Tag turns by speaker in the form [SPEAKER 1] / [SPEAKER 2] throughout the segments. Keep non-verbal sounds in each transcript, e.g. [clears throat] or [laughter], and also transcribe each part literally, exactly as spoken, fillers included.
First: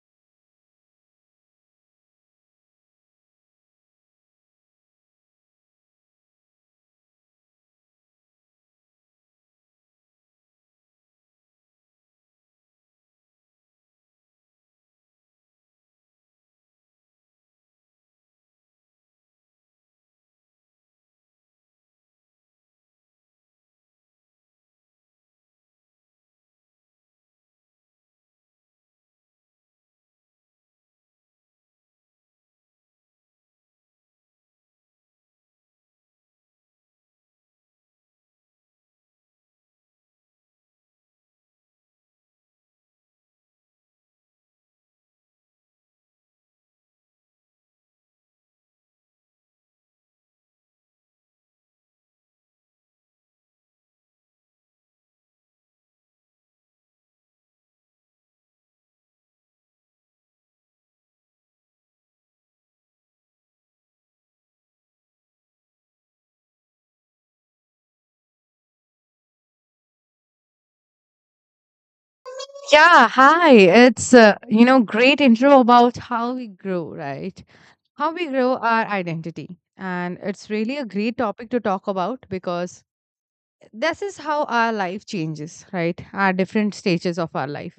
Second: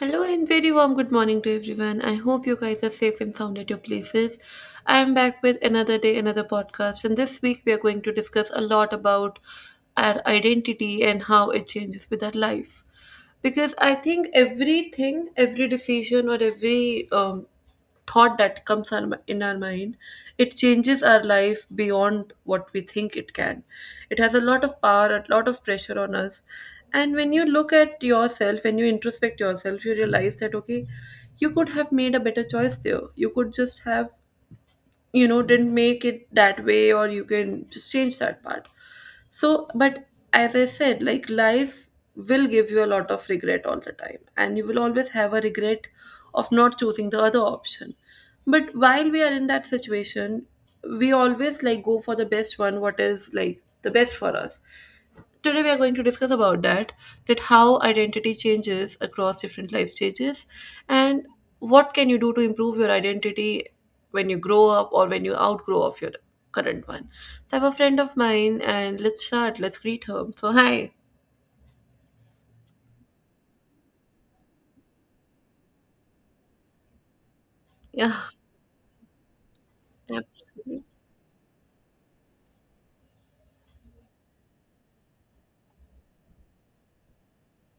[SPEAKER 1] Hello and very warm good morning to everyone. I hope you guys are safe and sound at your places. I am back with another day, another podcast, and this week we are going to discuss a lot about our identity and how it changes with our life. Because I think everything, every decision, or every um, thought that comes on my- in our mind, it changes our life beyond what we think it can. It has a lot of power, a lot of pressure on us. And when you look at yourself, when you introspect yourself, you realize that, okay, you could have made a better choice there. You could just have you know didn't make it that way, or you can just change that part, so but as I said, like, life will give you a lot of regret all the time, and you will always have a regret of not choosing the other option. But while we are in that situation, we always like go for the best one, what is like the best for us. Today we are going to discuss about that, that how identity changes across different life stages, and what can you do to improve your identity when you grow up or when you outgrow of your current one. So I have a friend of mine, and let's start, let's greet her, so hi.
[SPEAKER 2] Yeah, hi. It's uh, you know great intro about how we grow, right? How
[SPEAKER 1] Yeah,
[SPEAKER 2] we grow our identity. And it's really
[SPEAKER 1] absolutely,
[SPEAKER 2] a great topic to talk about because this is how our life changes, right? Our different stages of our life.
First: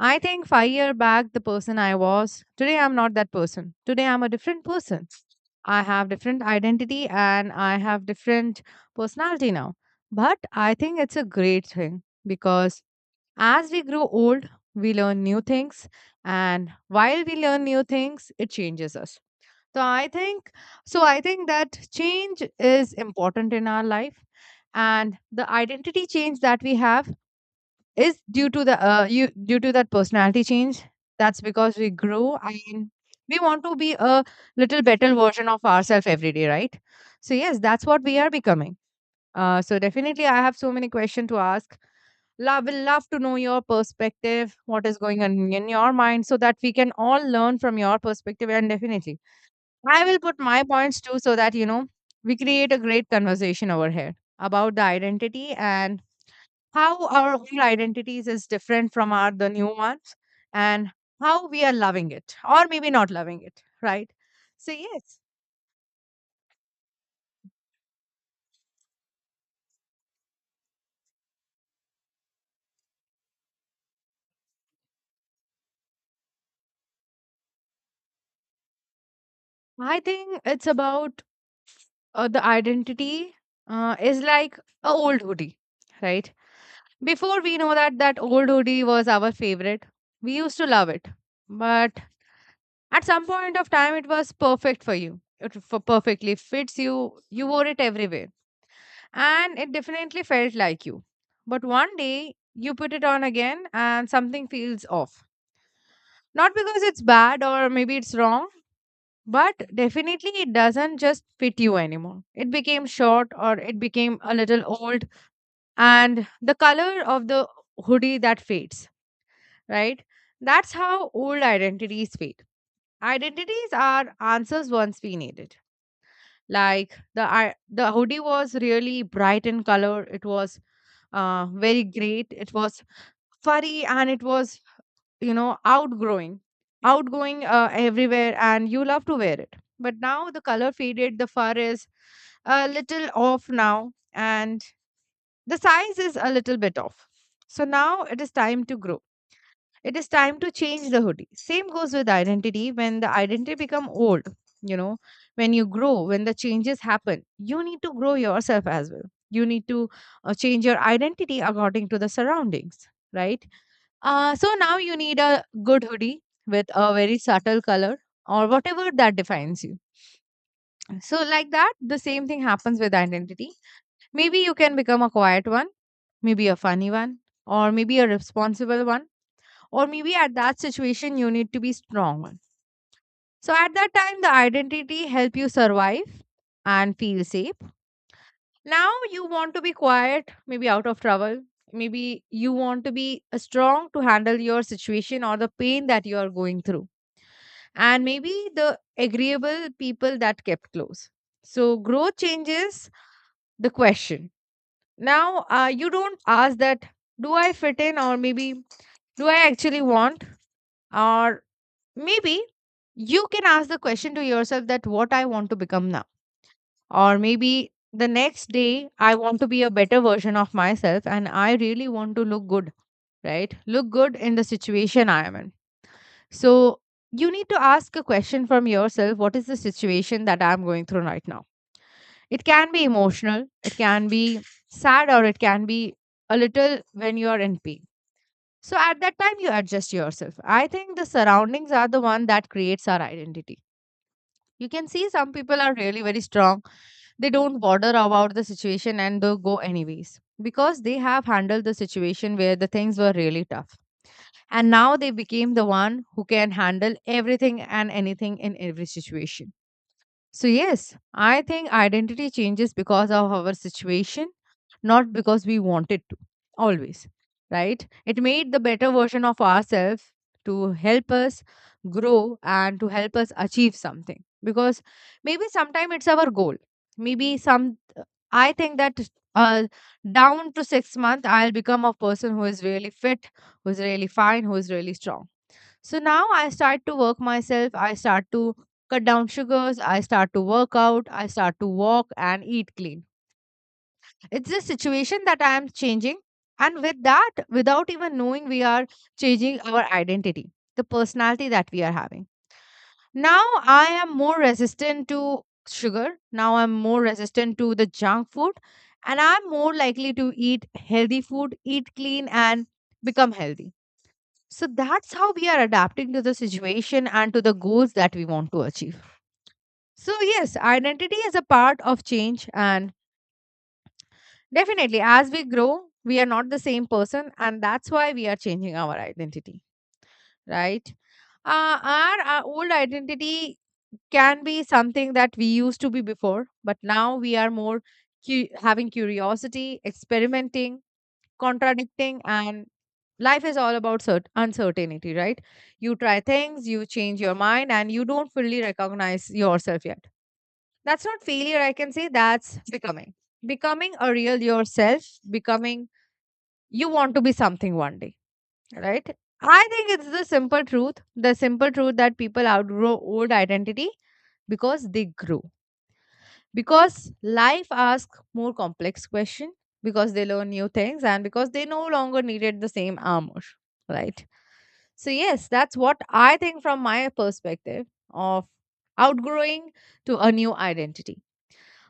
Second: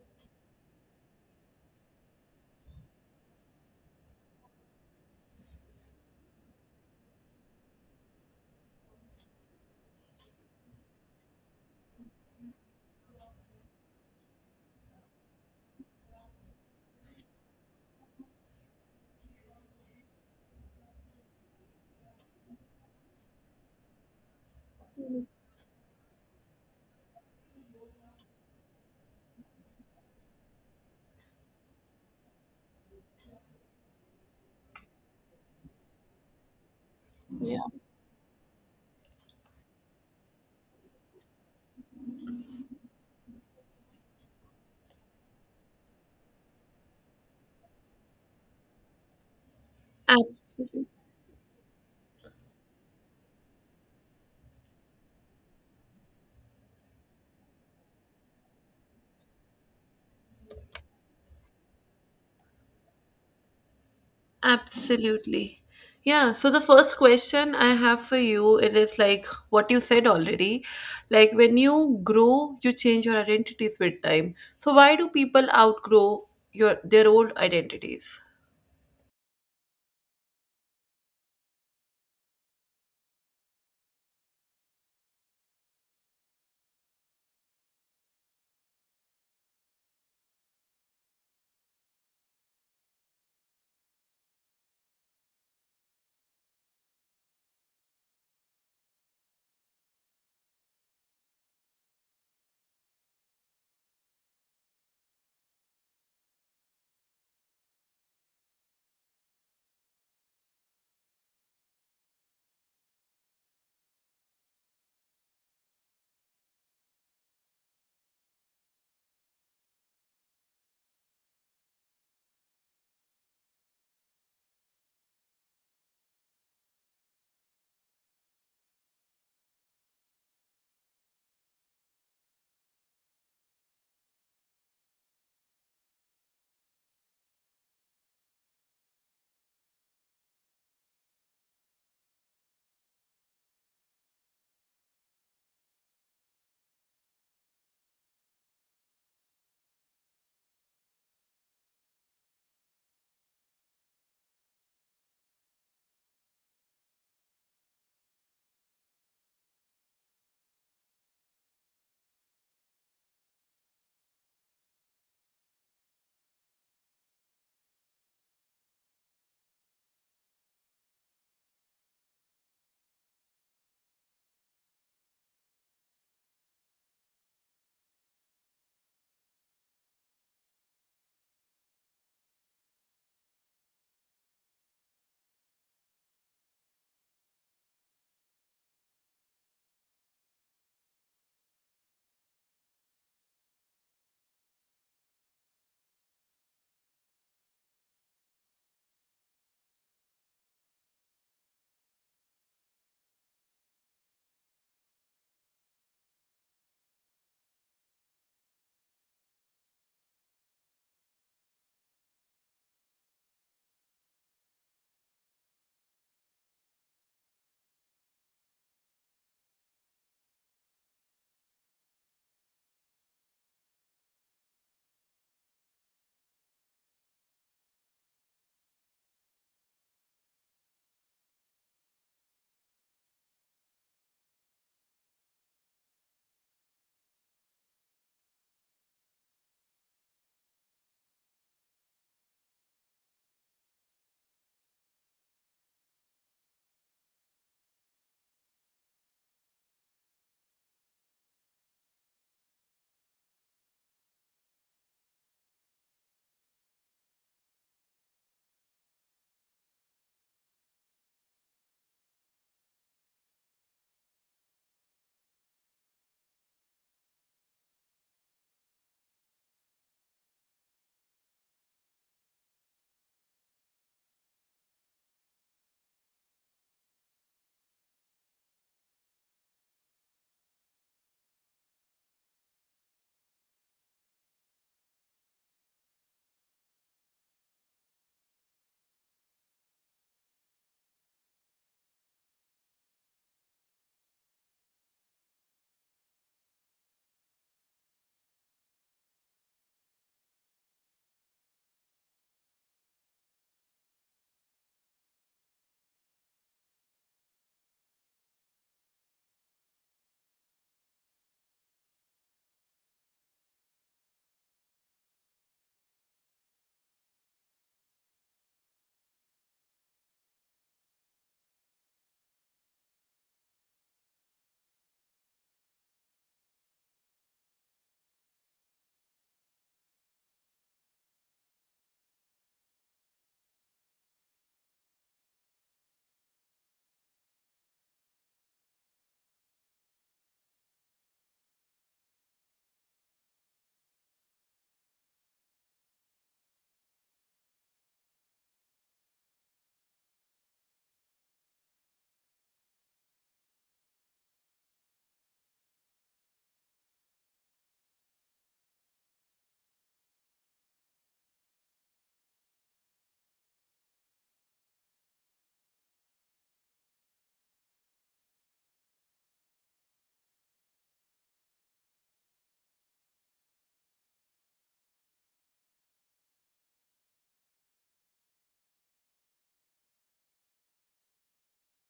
[SPEAKER 2] I think five year back the person I was, today I'm not that person. Today I'm a different person. I have different identity and I have different personality now. But I think it's a great thing because as we grow old, we learn new things, and while we learn new things, it changes us. So I think so I think that change is important in our life and the identity change that we have is due to the uh, you due to that personality change. That's because we grow and we want to be a little better version of ourselves every day, right? So yes, that's what we are becoming. Uh, so definitely, I have so many questions to ask. Love will love to know your perspective, what is going on in your mind, so that we can all learn from your perspective. And definitely, I will put my
[SPEAKER 1] absolutely.
[SPEAKER 2] points too, so that you know we create a great conversation over here about the identity, and how our own identities is different from our the new ones, and how we are loving it or maybe not loving it, right? So yes,
[SPEAKER 1] Absolutely. Yeah, so the first question I have for you, it is like what you said already. Like when you grow, you change your identities with time. So why do people outgrow your their old identities?
[SPEAKER 2] I think it's about uh, the identity uh, is like a old hoodie, right? Before we know that, that old hoodie was our favorite. We used to love it, but at some point of time it was perfect for you. it f- perfectly fits you, you wore it everywhere, and it definitely felt like you. But one day you put it on again and something feels off, not because it's bad or maybe it's wrong, but definitely it doesn't just fit you anymore. It became short, or it became a little old, and the color of the hoodie that fades, right? That's how old identities fade. Identities are answers once we needed. Like the i- the hoodie was really bright in color. It was uh, very great. It was furry and it was, you know, outgrowing, outgoing uh, everywhere, and you love to wear it. But now the color faded. The fur is a little off now, and the size is a little bit off. So now it is time to grow. It is time to change the hoodie. Same goes with identity. When the identity become old, you know, when you grow, when the changes happen, you need to grow yourself as well. You need to uh, change your identity according to the surroundings, right? Uh, so now you need a good hoodie with a very subtle color, or whatever that defines you. So like that, the same thing happens with identity. Maybe you can become a quiet one, maybe a funny one, or maybe a responsible one, or maybe at that situation you need to be strong one. So at that time, the identity help you survive and feel safe. Now you want to be quiet, maybe out of trouble, maybe you want to be uh, strong to handle your situation or the pain that you are going through, and maybe the agreeable people that kept close. So growth changes the question. Now uh, you don't ask that, do I fit in, or maybe do I actually want? Or maybe you can ask the question to yourself, that what I want to become now. Or maybe the next day I want to be a better version of myself and I really want to look good, right? Look good in the situation I am in. So you need to ask a question from yourself, what is the situation that I'm going through right now? It can be emotional, it can be sad, or it can be a little when you are in pain. So at that time, you adjust yourself. I think the surroundings are the one that creates our identity. You can see some people are really very strong. They don't bother about the situation and they go anyways because they have handled the situation where the things were really tough. And now they became the one who can handle everything and anything in every situation. So, yes, I think identity changes because of our situation, not because we wanted to, always, right? It made the better version of ourselves to help us grow and to help us achieve something. Because maybe sometime it's our goal. Maybe some, I think that uh, down to six months, I'll become a person who is really fit, who is really fine, who is really strong. So now I start to work myself. I start to cut down sugars. I start to work out. I start to walk and eat clean. It's the situation that I am changing. And with that, without even knowing, we are changing our identity, the personality that we are having. Now I am more resistant to sugar. Now I'm more resistant to the junk food. And I'm more likely to eat healthy food, eat clean, and become healthy. So that's how we are adapting to the situation and to the goals that we want to achieve. So, yes, identity is a part of change, and definitely, as we grow, we are not the same person, and that's why we are changing our identity, right? Uh, our, our old identity can be something that we used to be before, but now we are more cu- having curiosity, experimenting, contradicting, and life is all about cert- uncertainty, right? You try things, you change your mind, and you don't fully recognize yourself yet. That's not failure, I can say, that's becoming. Becoming a real yourself, becoming, you want to be something one day, right? I think it's the simple truth, the simple truth that people outgrow old identity because they grew. Because life asks more complex questions, because they learn new things, and because they no longer needed the same armor, right? So yes, that's what I think from my perspective of outgrowing to a new identity.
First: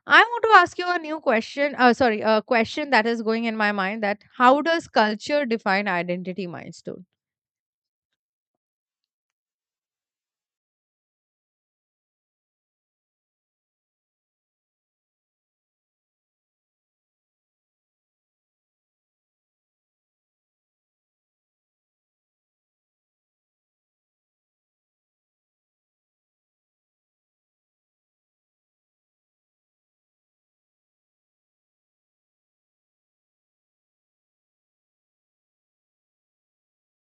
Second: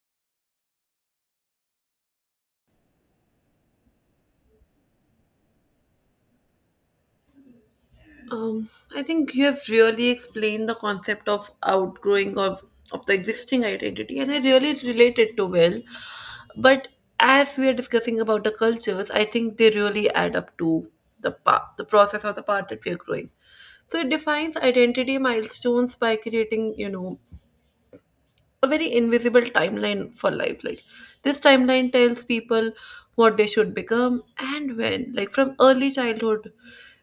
[SPEAKER 2] I want to ask you a new question. Uh, sorry, a question that is going in my mind, that how does culture define identity milestone?
[SPEAKER 1] Um, I think you have really explained the concept of outgrowing of, of the existing identity, and I really related to well. But as we are discussing about the cultures, I think they really add up to the part, the process or the part that we are growing. So it defines identity milestones by creating, you know, a very invisible timeline for life, like this timeline tells people what they should become and when, like from early childhood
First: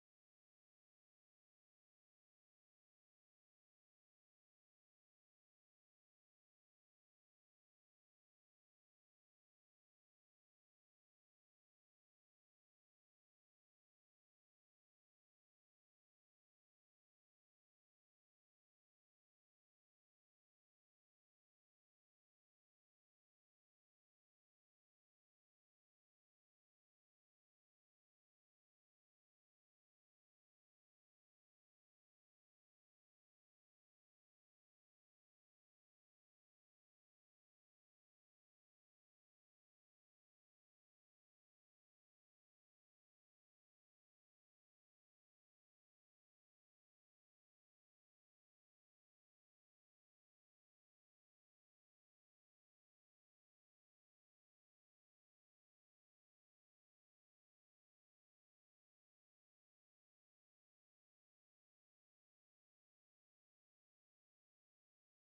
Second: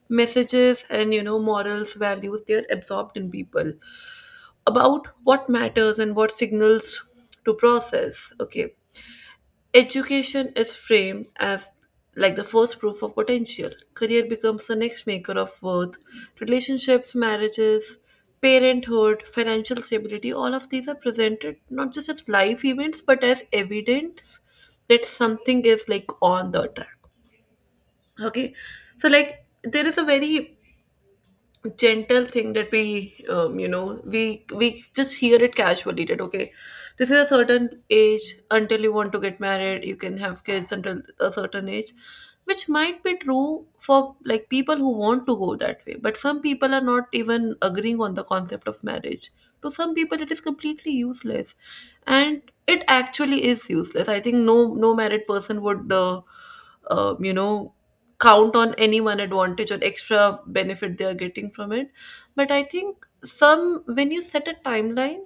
[SPEAKER 1] messages and, you know, morals, values, they are absorbed in people about what matters and what signals to process. Okay, education is framed as like the first proof of potential. Career becomes the next maker of worth. Relationships, marriages, parenthood, financial stability, all of these are presented not just as life events but as evidence that something is like on the track. Okay. So like there is a very gentle thing that we, um, you know, we we just hear it casually that okay, this is a certain age until you want to get married, you can have kids until a certain age, which might be true for like people who want to go that way, but some people are not even agreeing on the concept of marriage. To some people it is completely useless, and it actually is useless. I think no no married person would uh, um, you know, count on any one advantage or extra benefit they are getting from it. But I think some, when you set a timeline,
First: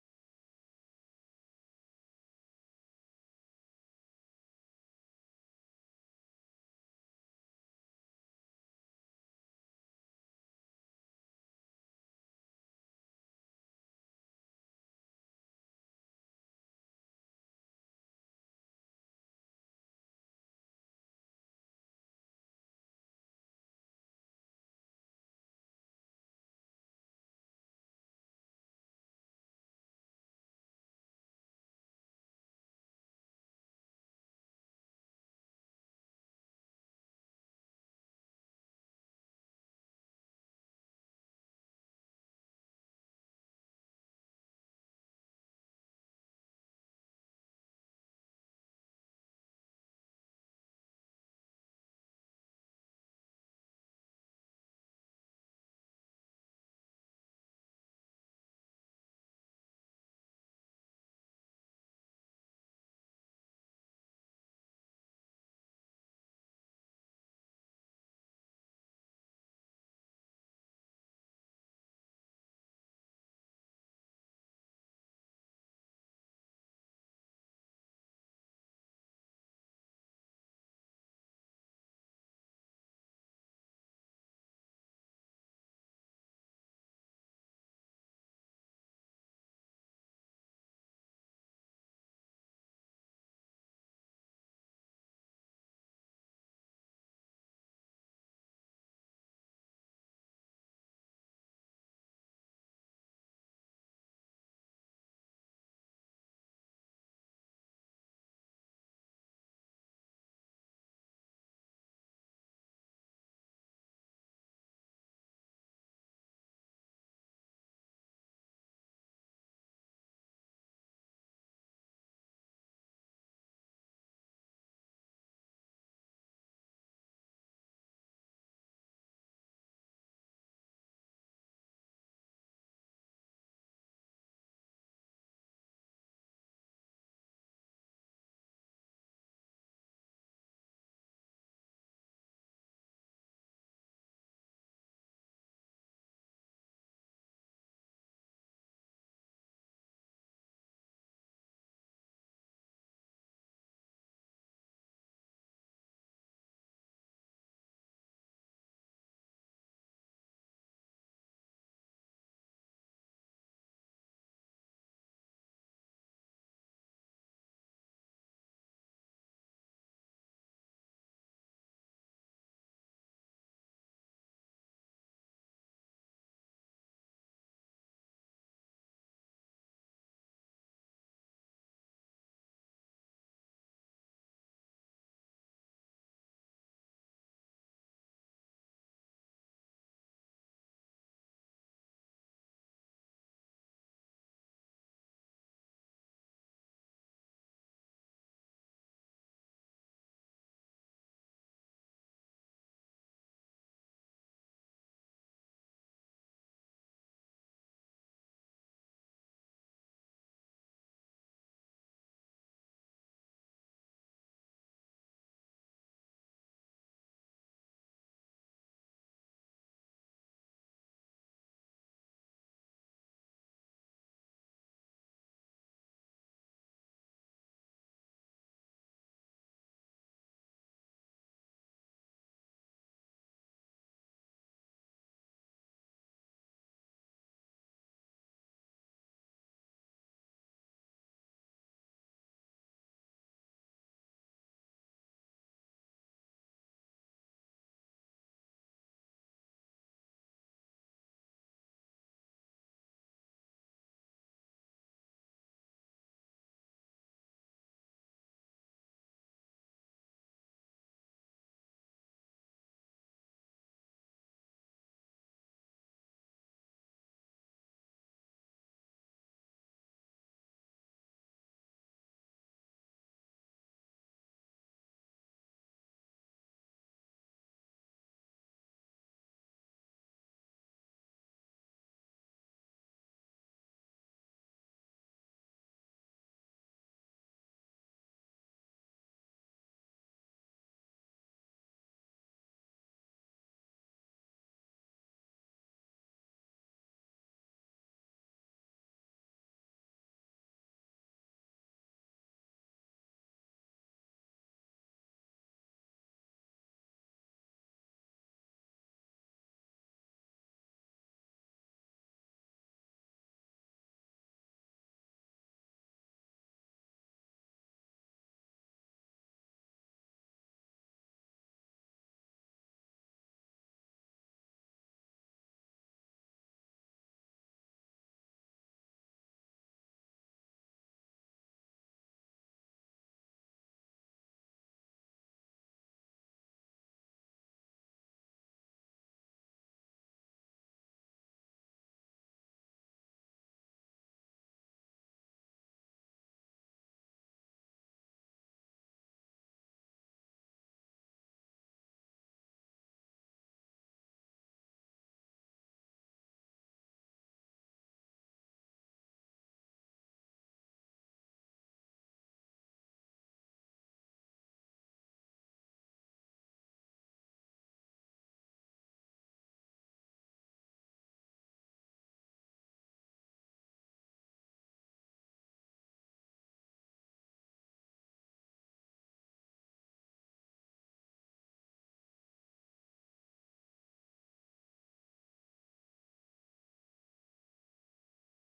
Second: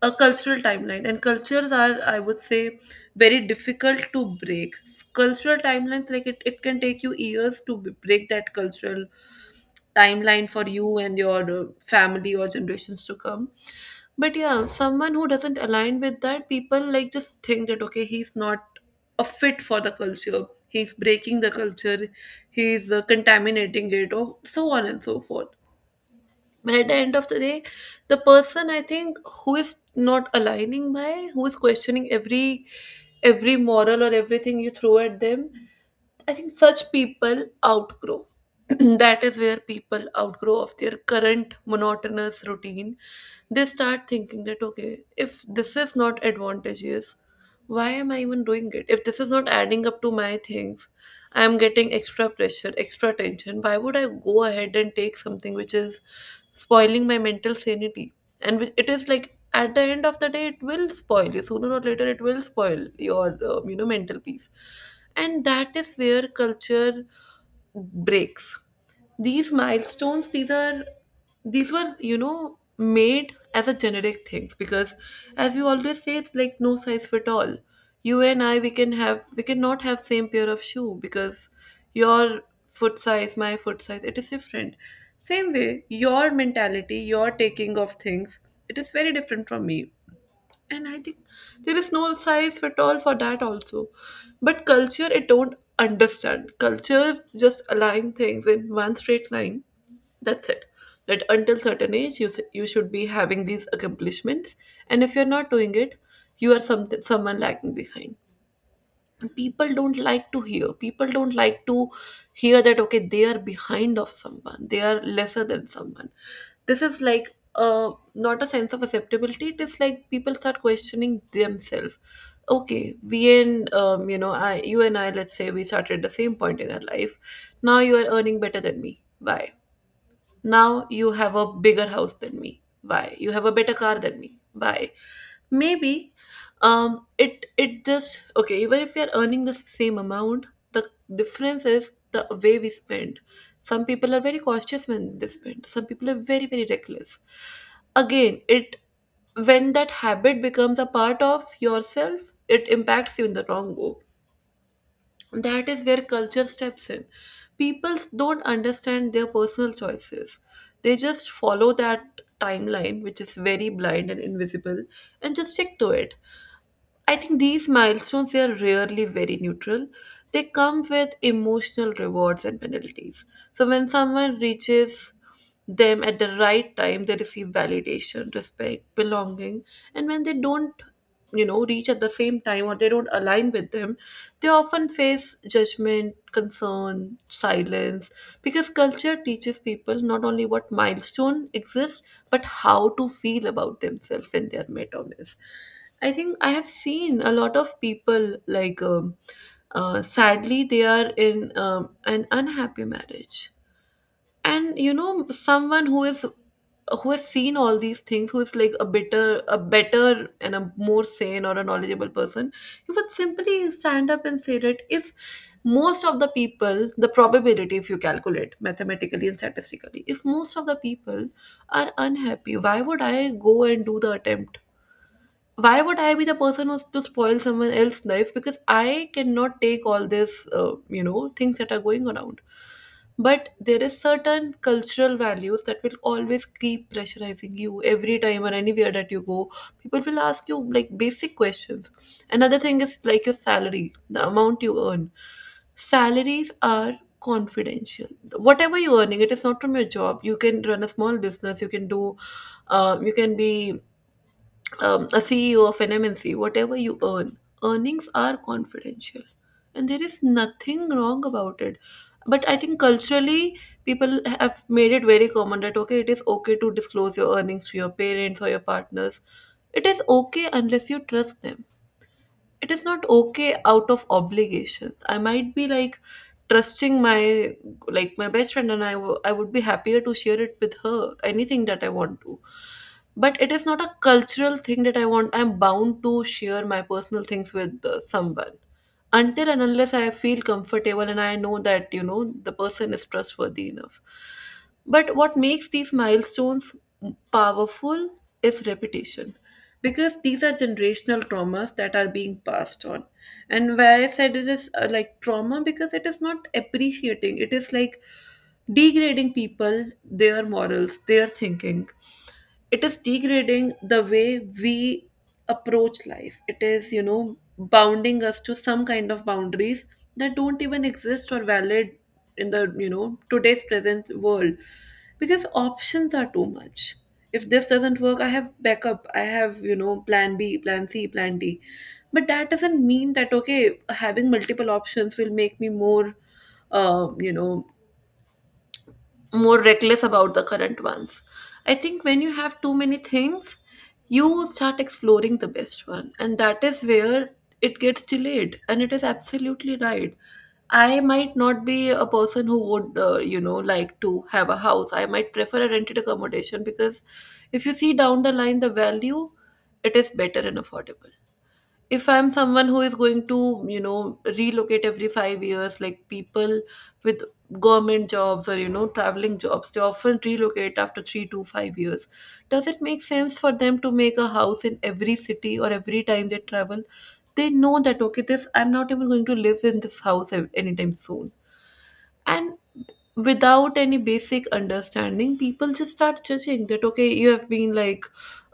[SPEAKER 1] a cultural timeline, and cultures are, I would say, very difficult to break. Cultural timelines, like it, it can take you years to b- break that cultural timeline for you and your uh, family or generations to come. But yeah, someone who doesn't align with that, people like just think that okay, he's not a fit for the culture. He's breaking the culture. He's uh, contaminating it, or so on and so forth. But at the end of the day, the person I think who is not aligning by, who is questioning every every moral or everything you throw at them, I think such people outgrow. [clears throat] That is where people outgrow of their current monotonous routine. They start thinking that, okay, if this is not advantageous, why am I even doing it? If this is not adding up to my things, I am getting extra pressure, extra tension. Why would I go ahead and take something which is spoiling my mental sanity? And which- it is like at the end of the day it will spoil you, sooner or later it will spoil your um, you know, mental peace. And that is where culture breaks these milestones. These are, these were, you know, made as a generic things, because as we always say, it's like no size fit all. You and I, we can have, we cannot have same pair of shoe, because your foot size, my foot size, it is different. Same way, your mentality, your taking of things, it is very different from me. And I think there is no size fit all for that also. But culture, it don't understand, culture just align things in one straight line. That's it. That until certain age you s- you should be having these accomplishments, and if you're not doing it, you are some someone lagging behind. People don't like to hear, people don't like to hear that okay, they are behind of someone, they are lesser than someone. This is like, uh, not a sense of acceptability. It is like people start questioning themselves, okay, we, and, um, you know, I you and I, let's say we started the same point in our life, now you are earning better than me, why? Now you have a bigger house than me, why? You have a better car than me, why? Maybe, um, it it just, okay, even if we are earning the same amount, the difference is the way we spend. Some people are very cautious when they spend, some people are very, very reckless. Again, it, when that habit becomes a part of yourself, it impacts you in the wrong way. That is where culture steps in. People don't understand their personal choices, they just follow that timeline which is very blind and invisible, and just stick to it. I think these milestones, they are rarely very neutral. They come with emotional rewards and penalties. So when someone reaches them at the right time, they receive validation, respect, belonging, and when they don't, you know, reach at the same time or they don't align with them, they often face judgment, concern, silence, because culture teaches people not only what milestone exists but how to feel about themselves and their mentalness. I think I have seen a lot of people like, um, uh, sadly they are in, um, an unhappy marriage, and you know, someone who is, who has seen all these things, who is like a better, a better and a more sane or a knowledgeable person, he would simply stand up and say that if most of the people, the probability, if you calculate mathematically and statistically, if most of the people are unhappy, why would I go and do the attempt? Why would I be the person who's to spoil someone else's life, because I cannot take all this uh, you know, things that are going around. But there is certain cultural values that will always keep pressurizing you every time or anywhere that you go. People will ask you like basic questions. Another thing is like your salary, the amount you earn. Salaries are confidential. Whatever you're earning, it is not from your job, you can run a small business, you can do, um, you can be, um, a C E O of an M N C, whatever you earn, earnings are confidential. And there is nothing wrong about it. But I think culturally, people have made it very common that, okay, it is okay to disclose your earnings to your parents or your partners. It is okay unless you trust them, it is not okay out of obligation. I might be like trusting my, like my best friend, and I wo- I would be happier to share it with her, anything that I want to. But it is not a cultural thing that I want, I'm bound to share my personal things with uh, someone, until and unless I feel comfortable and I know that, you know, the person is trustworthy enough. But what makes these milestones powerful is repetition, because these are generational traumas that are being passed on. And why I said it is uh, like trauma, because it is not appreciating, it is like degrading people, their morals, their thinking. It is degrading the way we approach life. It is, you know, bounding us to some kind of boundaries that don't even exist or valid in the, you know, today's present world, because options are too much. If this doesn't work, I have backup. I have, you know, plan B, plan C, plan D. But that doesn't mean that, okay, having multiple options will make me more, um, you know, more reckless about the current ones. I think when you have too many things, you start exploring the best one, and that is where it gets delayed. And it is absolutely right. I might not be a person who would, uh, you know, like to have a house. I might prefer a rented accommodation, because if you see down the line the value, it is better and affordable if I'm someone who is going to you know relocate every five years, like people with government jobs or you know traveling jobs. They often relocate after three to five years. Does it make sense for them to make a house in every city, or every time they travel they know that, okay, this I'm not even going to live in this house ev- anytime soon. And without any basic understanding, people just start judging that, okay, you have been, like,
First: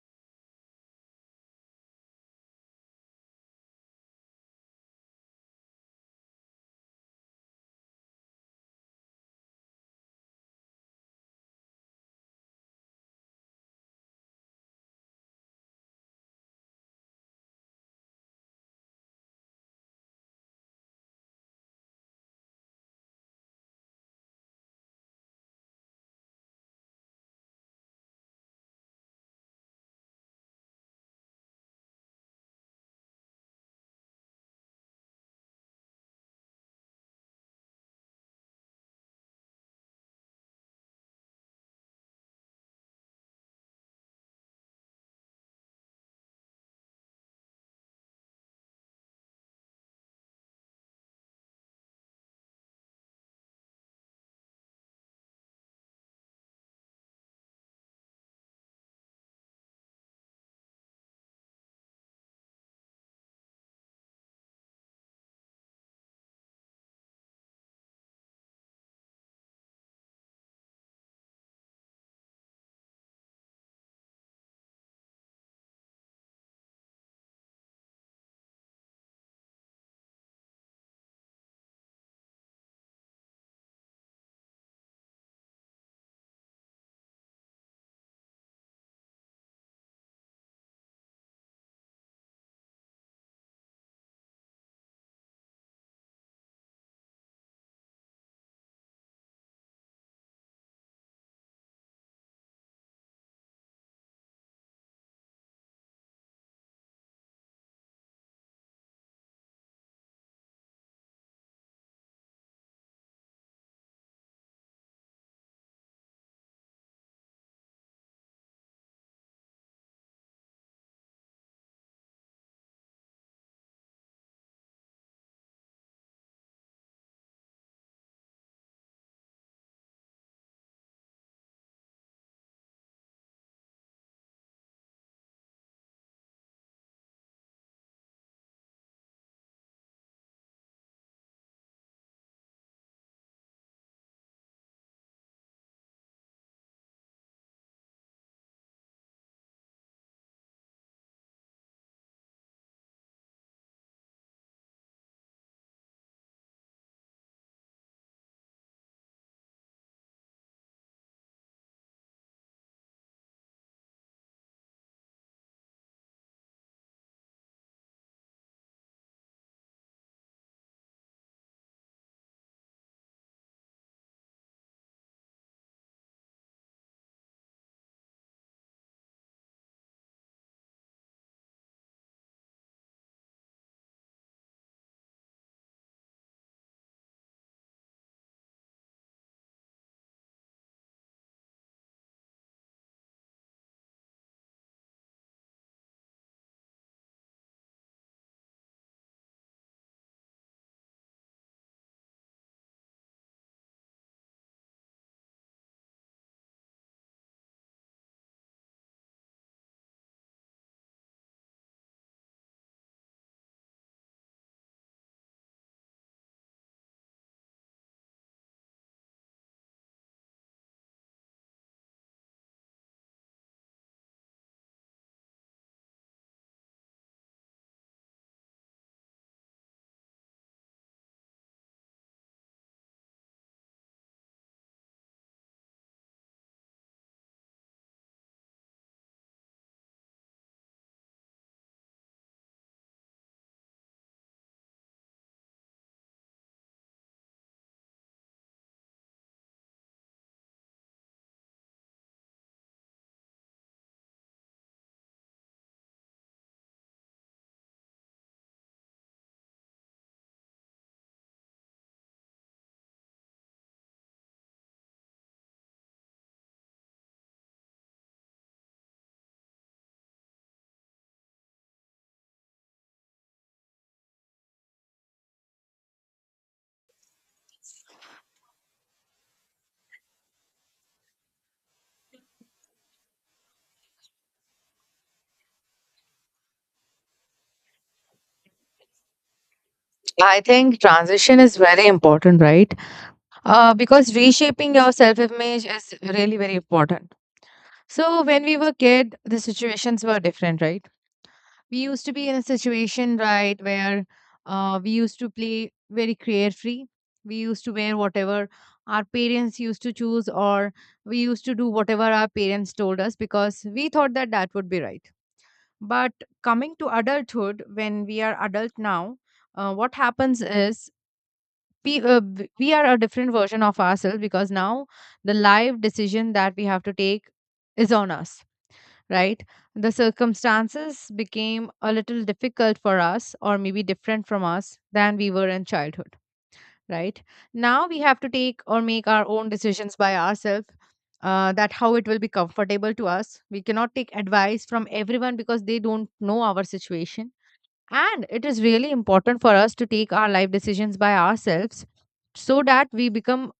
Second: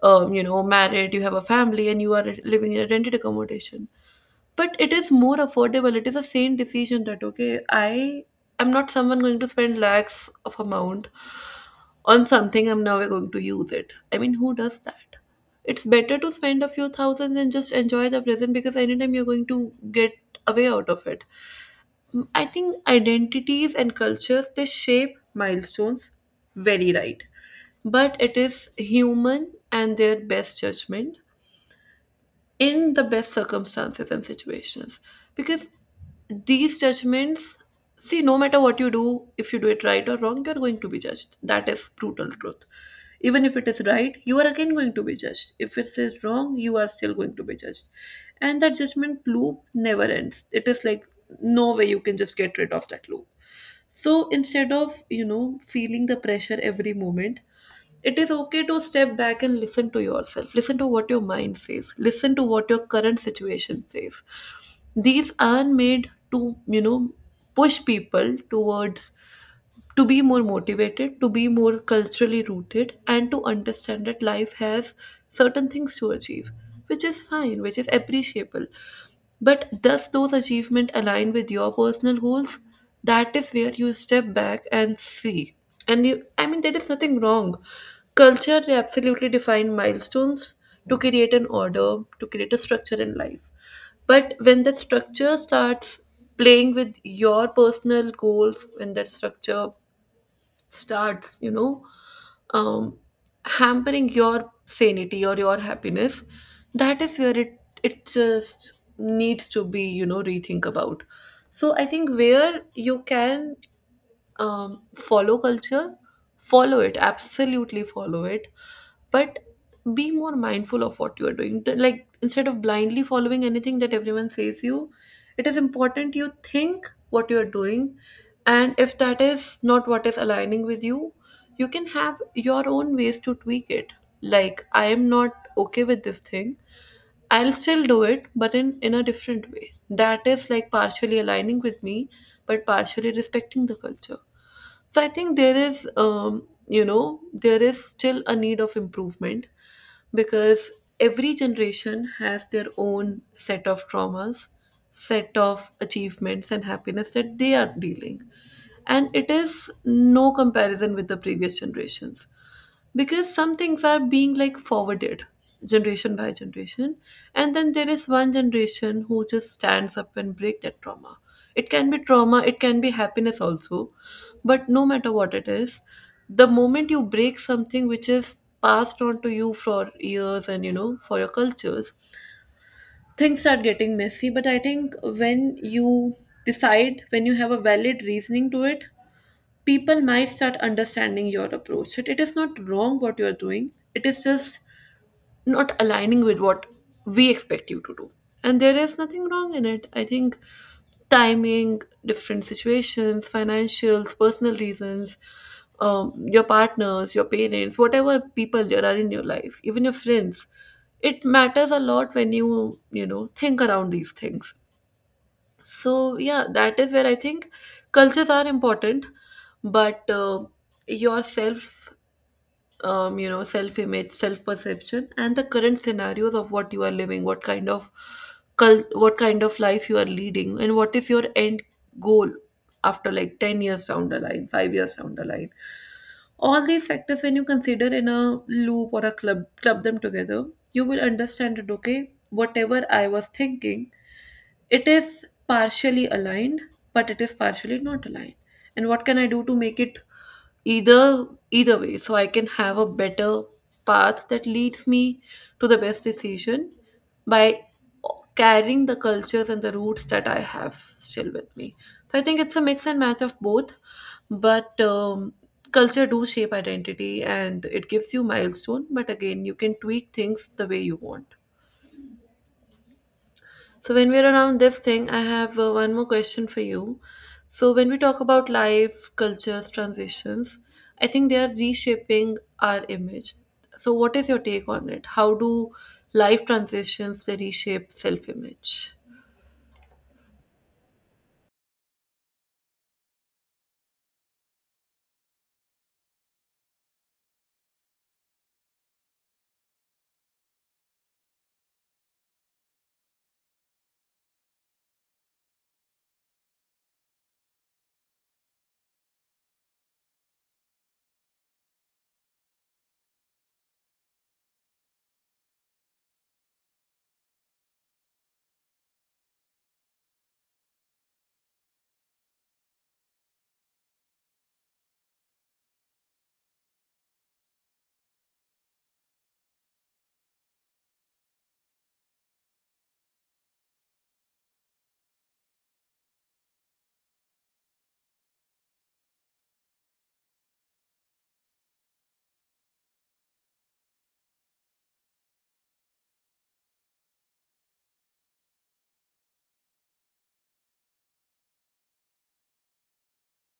[SPEAKER 1] um, you know married, you have a family and you are living in a rented accommodation. But it is more affordable. It is a sane decision that, okay, I am not someone going to spend lakhs of amount on something I'm now going to use. It I mean, who does that? It's better to spend a few thousands and just enjoy the present, because anytime you're going to get away out of it. I think identities and cultures, they shape milestones. Very right. But it is human and their best judgment in the best circumstances and situations, because these judgments, see, no matter what you do, if you do it right or wrong, you are going to be judged. That is brutal truth. Even if it is right, you are again going to be judged. If it is wrong, you are still going to be judged. And that judgment loop never ends. It is like, no way you can just get rid of that loop. So instead of you know feeling the pressure every moment, it is okay to step back and listen to yourself, listen to what your mind says, listen to what your current situation says. These are made to you know push people towards, to be more motivated, to be more culturally rooted, and to understand that life has certain things to achieve, which is fine, which is appreciable. But does those achievement align with your personal goals? That is where you step back and see. And you, I mean, there is nothing wrong. Culture, they absolutely define milestones to create an order, to create a structure in life. But when that structure starts playing with your personal goals, when that structure starts you know um, hampering your sanity or your happiness, that is where it it just needs to be, you know rethink about. So I think where you can um, follow culture, follow it, absolutely follow it, but be more mindful of what you are doing. The- Like, instead of blindly following anything that everyone says you, it is important you think what you are doing, and if that is not what is aligning with you, you can have your own ways to tweak it. Like, I am not okay with this thing. I'll still do it, but in, in a different way. That is like partially aligning with me, but partially respecting the culture. So I think there is, um, you know, there is still a need of improvement, because every generation has their own set of traumas, set of achievements and happiness that they are dealing. And it is no comparison with the previous generations, because some things are being like forwarded generation by generation, and then there is one generation who just stands up and break that trauma. It can be trauma, it can be happiness also, but no matter what it is, the moment you break something which is passed on to you for years, and you know for your cultures, things start getting messy. But I think, when you decide, when you have a valid reasoning to it, people might start understanding your approach. It, it is not wrong what you are doing, it is just not aligning with what we expect you to do. And there is nothing wrong in it. I think timing, different situations, financials, personal reasons, um, your partners, your parents, whatever people there are in your life, even your friends, it matters a lot when you, you know, think around these things. So, yeah, that is where I think cultures are important, but uh, your self, um, you know, self-image, self-perception, and the current scenarios of what you are living, what kind of cult, what kind of life you are leading, and what is your end goal after like ten years down the line, five years down the line. All these factors, when you consider in a loop or a club, club them together, you will understand that, okay, whatever I was thinking, it is partially aligned, but it is partially not aligned. And what can I do to make it either either way, so I can have a better path that leads me to the best decision, by carrying the cultures and the roots that I have still with me. So I think it's a mix and match of both, but um, culture do shape identity and it gives you milestone. But again, you can tweak things the way you want. So, when we're around this thing, I have uh, one more question for you. So, when we talk about life, cultures, transitions, I think they are reshaping our image. So, what is your take on it? How do life transitions, they reshape self image?
[SPEAKER 2] I think transition is very important, right? Uh, because reshaping your self-image is really very important. So when we were kid, the situations were different, right? We used to be in a situation, right, where uh, we used to play very carefree. We used to wear whatever our parents used to choose, or we used to do whatever our parents told us because we thought that that would be right. But coming to adulthood, when we are adult now, uh, what happens is we, uh, w- we are a different version of ourselves, because now the live decision that we have to take is on us, right? The circumstances became a little difficult for us, or maybe different from us, than we were in childhood, right? Now we have to take or make our own decisions by ourselves. Uh, that how it will be comfortable to us. We cannot take advice from everyone because they don't know our situation, and it is really important for us to take our life decisions by ourselves, so that we become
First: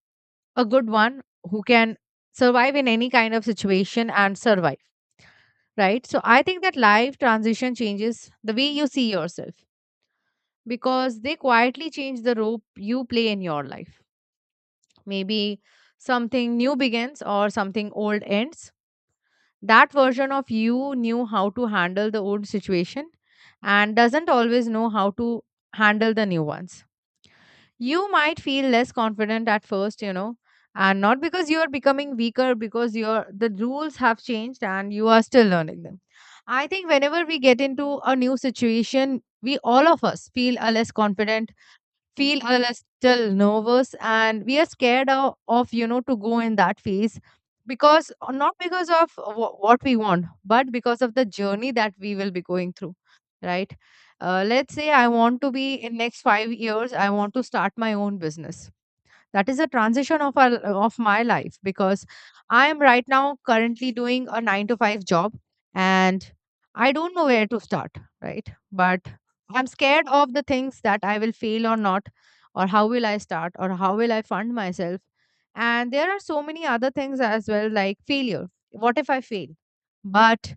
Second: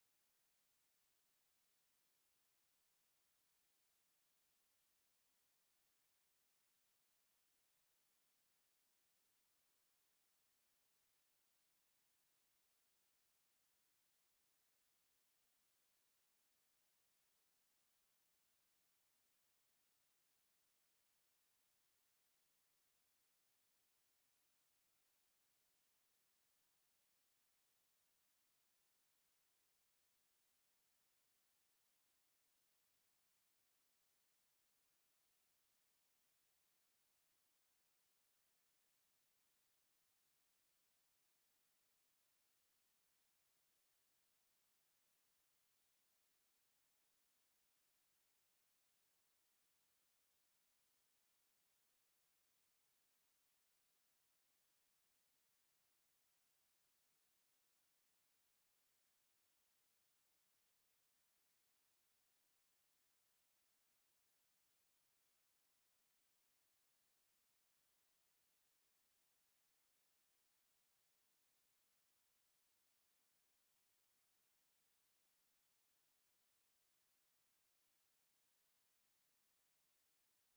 [SPEAKER 2] a good one who can survive in any kind of situation and survive, right? So I think that life transition changes the way you see yourself, because they quietly change the role you play in your life. Maybe something new begins or something old ends. That version of you knew how to handle the old situation, and doesn't always know how to handle the new ones. You might feel less confident at first, you know, and not because you are becoming weaker, because your the rules have changed and you are still learning them. I think whenever we get into a new situation, we all of us feel a less confident, feel a little nervous, and we are scared of, of you know, to go in that phase, because uh, not because of wh- what we want, but because of the journey that we will be going through, right? Uh, let's say I want to be, in next five years I want to start my own business. That is a transition of our of my life, because I am right now currently doing a nine to five job, and I don't know where to start, right? But I'm scared of the things, that I will fail or not, or how will I start, or how will I fund myself, and there are so many other things as well, like failure. What if I fail? But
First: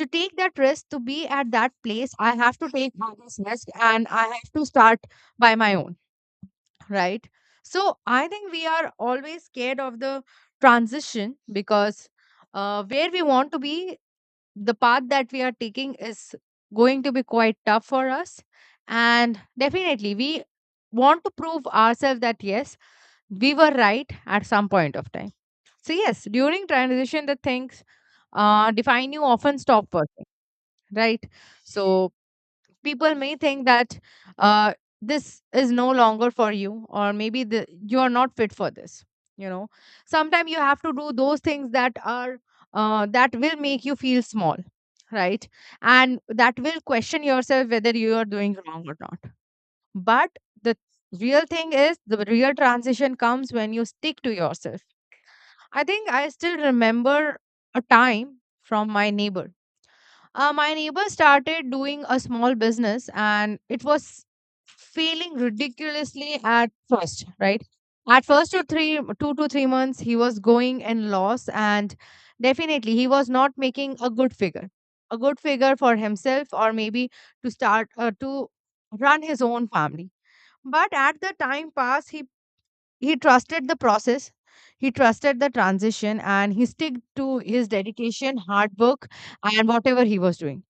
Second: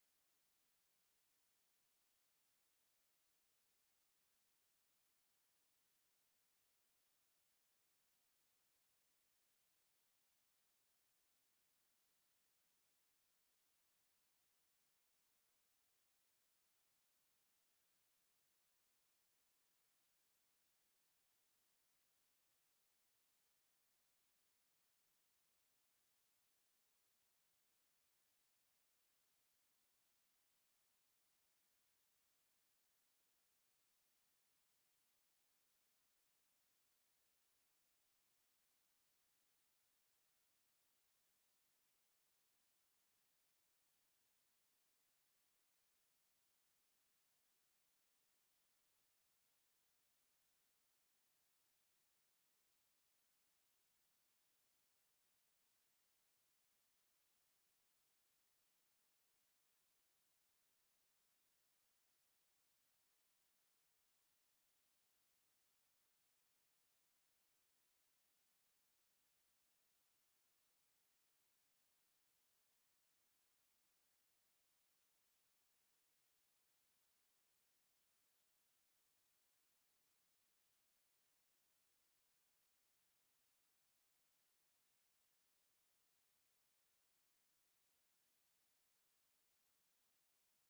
[SPEAKER 2] to take that risk, to be at that place, I have to take all this risk and I have to start by my own, right? So I think we are always scared of the transition because uh, where we want to be, the path that we are taking is going to be quite tough for us. And definitely, we want to prove ourselves that yes, we were right at some point of time. So, yes, during transition, the things uh, define you often stop working, right? So, people may think that uh, this is no longer for you, or maybe the, you are not fit for this, you know. Sometimes you have to do those things that are uh, that will make you feel small, right, and that will question yourself whether you are doing wrong or not. But the real thing is, the real transition comes when you stick to yourself. I think I still remember a time from my neighbor. Uh, my neighbor started doing a small business and it was failing ridiculously at first, right? At first, two, three, two to three months, he was going in loss, and definitely he was not making a good figure, a good figure for himself, or maybe to start uh, to run his own family. But at the time pass, he he trusted the process, he trusted the transition, and he stick to his dedication, hard work, and whatever he was doing.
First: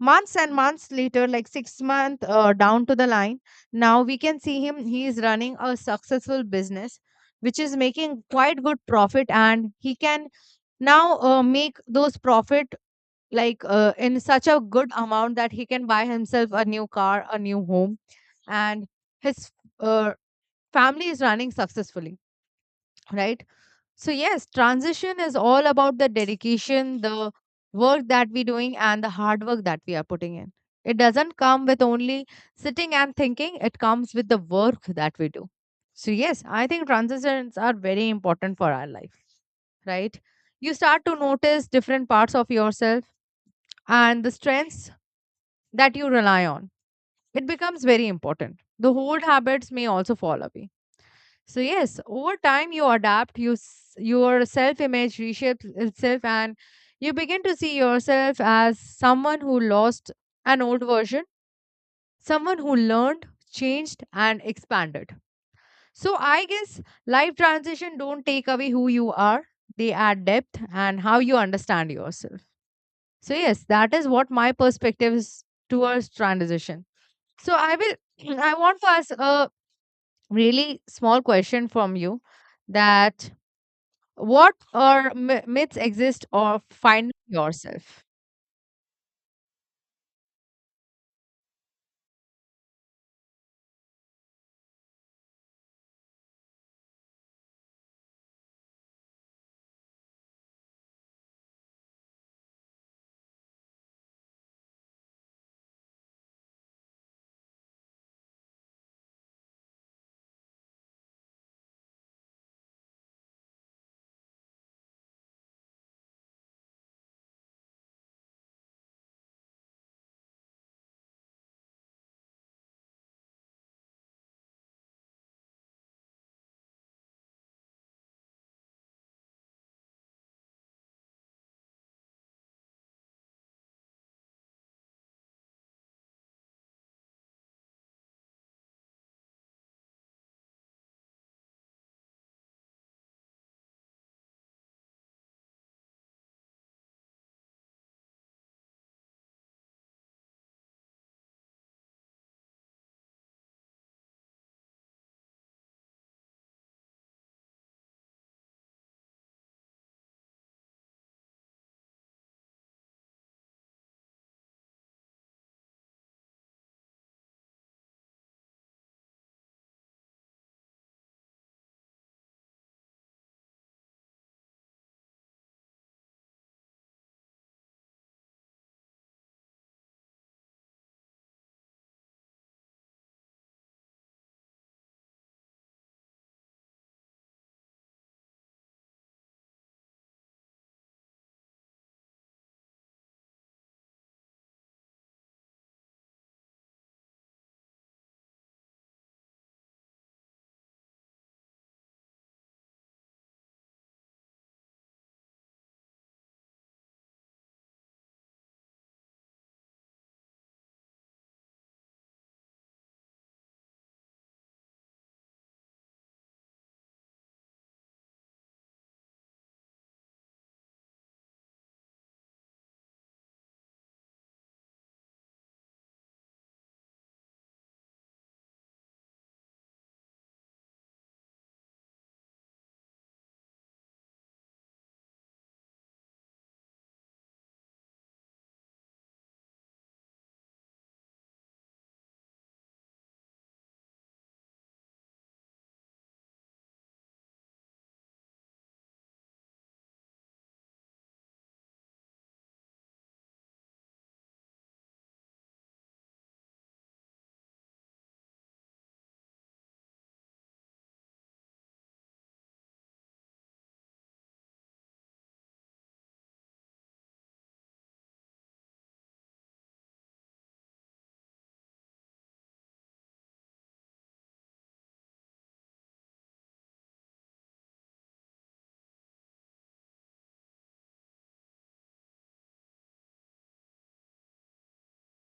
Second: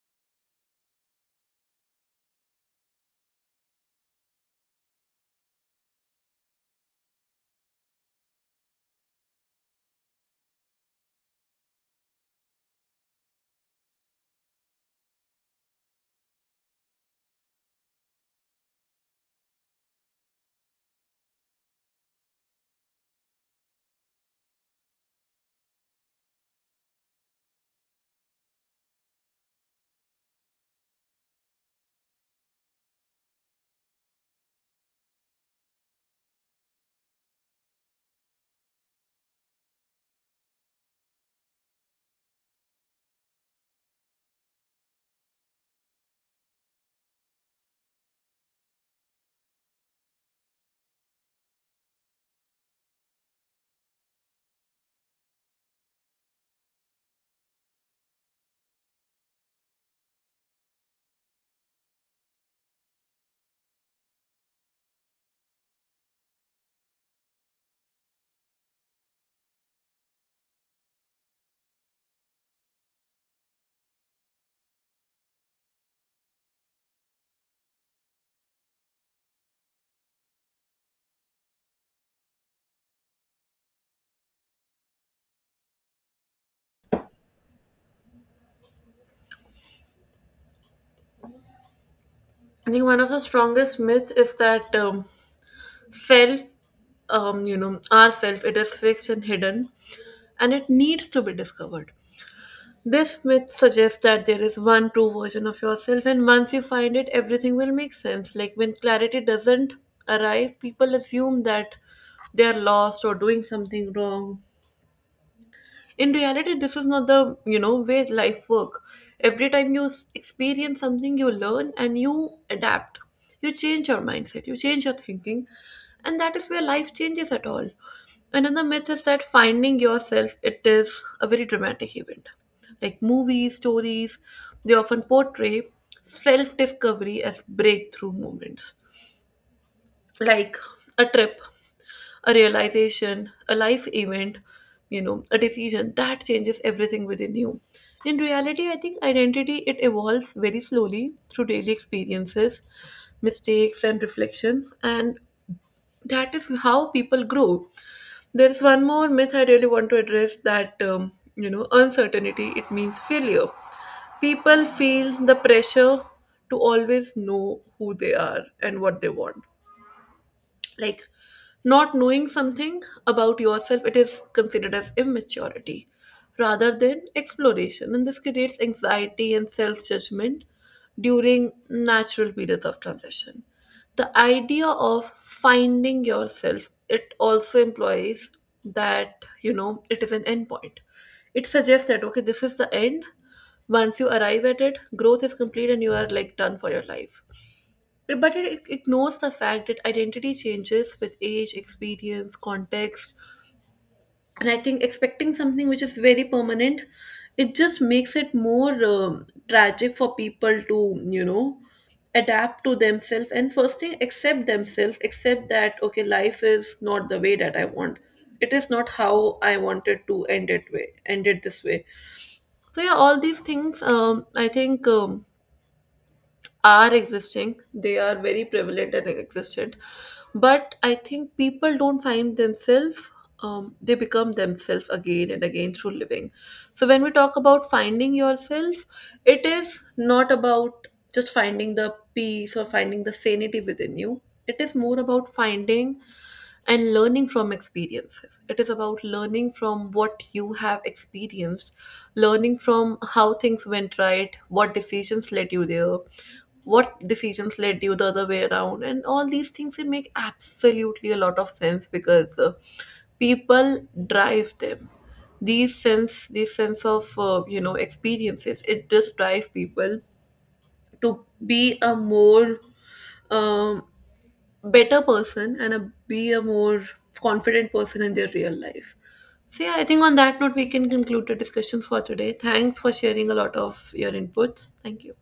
[SPEAKER 2] Months and months later, like six months uh, down to the line, now we can see him, he is running a successful business which is making quite good profit, and he can now uh, make those profit like uh, in such a good amount that he can buy himself a new car, a new home, and his uh, family is running successfully, right? So yes, transition is all about the dedication, the work that we're doing, and the hard work that we are putting in. It doesn't come with only sitting and thinking, it comes with the work that we do. So yes, I think transitions are very important for our life, right? You start to notice different parts of yourself and the strengths that you rely on. It becomes very important. The old habits may also fall away. So yes, over time you adapt, you s- your self-image reshapes itself, and you begin to see yourself as someone who lost an old version, someone who learned, changed, and expanded. So I guess life transition don't take away who you are; they add depth and how you understand yourself. So yes, that is what my perspective is towards transition. So I will, [clears throat] I want to ask a really small question from you, that what are my- myths exist of finding yourself?
[SPEAKER 1] I think one of the strongest myths is that um, self, um, you know, our self, it is fixed and hidden and it needs to be discovered. This myth suggests that there is one true version of yourself, and once you find it, everything will make sense. Like, when clarity doesn't arrive, people assume that they are lost or doing something wrong. In reality, this is not the you know way life work. Every time you s- experience something, you learn and you adapt. You change your mindset, you change your thinking, and that is where life changes at all. Another myth is that finding yourself, it is a very dramatic event, like movies, stories, they often portray self discovery as breakthrough moments, like a trip, a realization, a life event, you know, a decision that changes everything within you. In reality, I think identity, it evolves very slowly through daily experiences, mistakes and reflections, and that is how people grow. There is one more myth I really want to address, that um, you know, uncertainty it means failure. People feel the pressure to always know who they are and what they want. Like, not knowing something about yourself, it is considered as immaturity rather than exploration, and this creates anxiety and self judgment during natural periods of transition. The idea of finding yourself, it also implies that, you know it is an end point. It suggests that, okay, this is the end. Once you arrive at it, growth is complete and you are like done for your life. But it ignores the fact that identity changes with age, experience, context. And I think expecting something which is very permanent, it just makes it more um, tragic for people to, you know, adapt to themselves, and first thing accept themselves. Accept that, okay, life is not the way that I want. It is not how I wanted to end it, way end it this way. So, yeah, all these things, um I think, um are existing, they are very prevalent and existent. But I think people don't find themselves, um, they become themselves again and again through living. So when we talk about finding yourself, it is not about just finding the peace or finding the sanity within you. It is more about finding and learning from experiences. It is about learning from what you have experienced, learning from how things went right, what decisions led you there, what decisions led you the other way around, and all these things they make absolutely a lot of sense, because uh, people drive them. These sense, these sense of uh, you know experiences, it just drive people to be a more um, better person, and a, be a more confident person in their real life. So, yeah, I think on that note, we can conclude the discussions for today. Thanks for sharing a lot of your inputs. Thank you.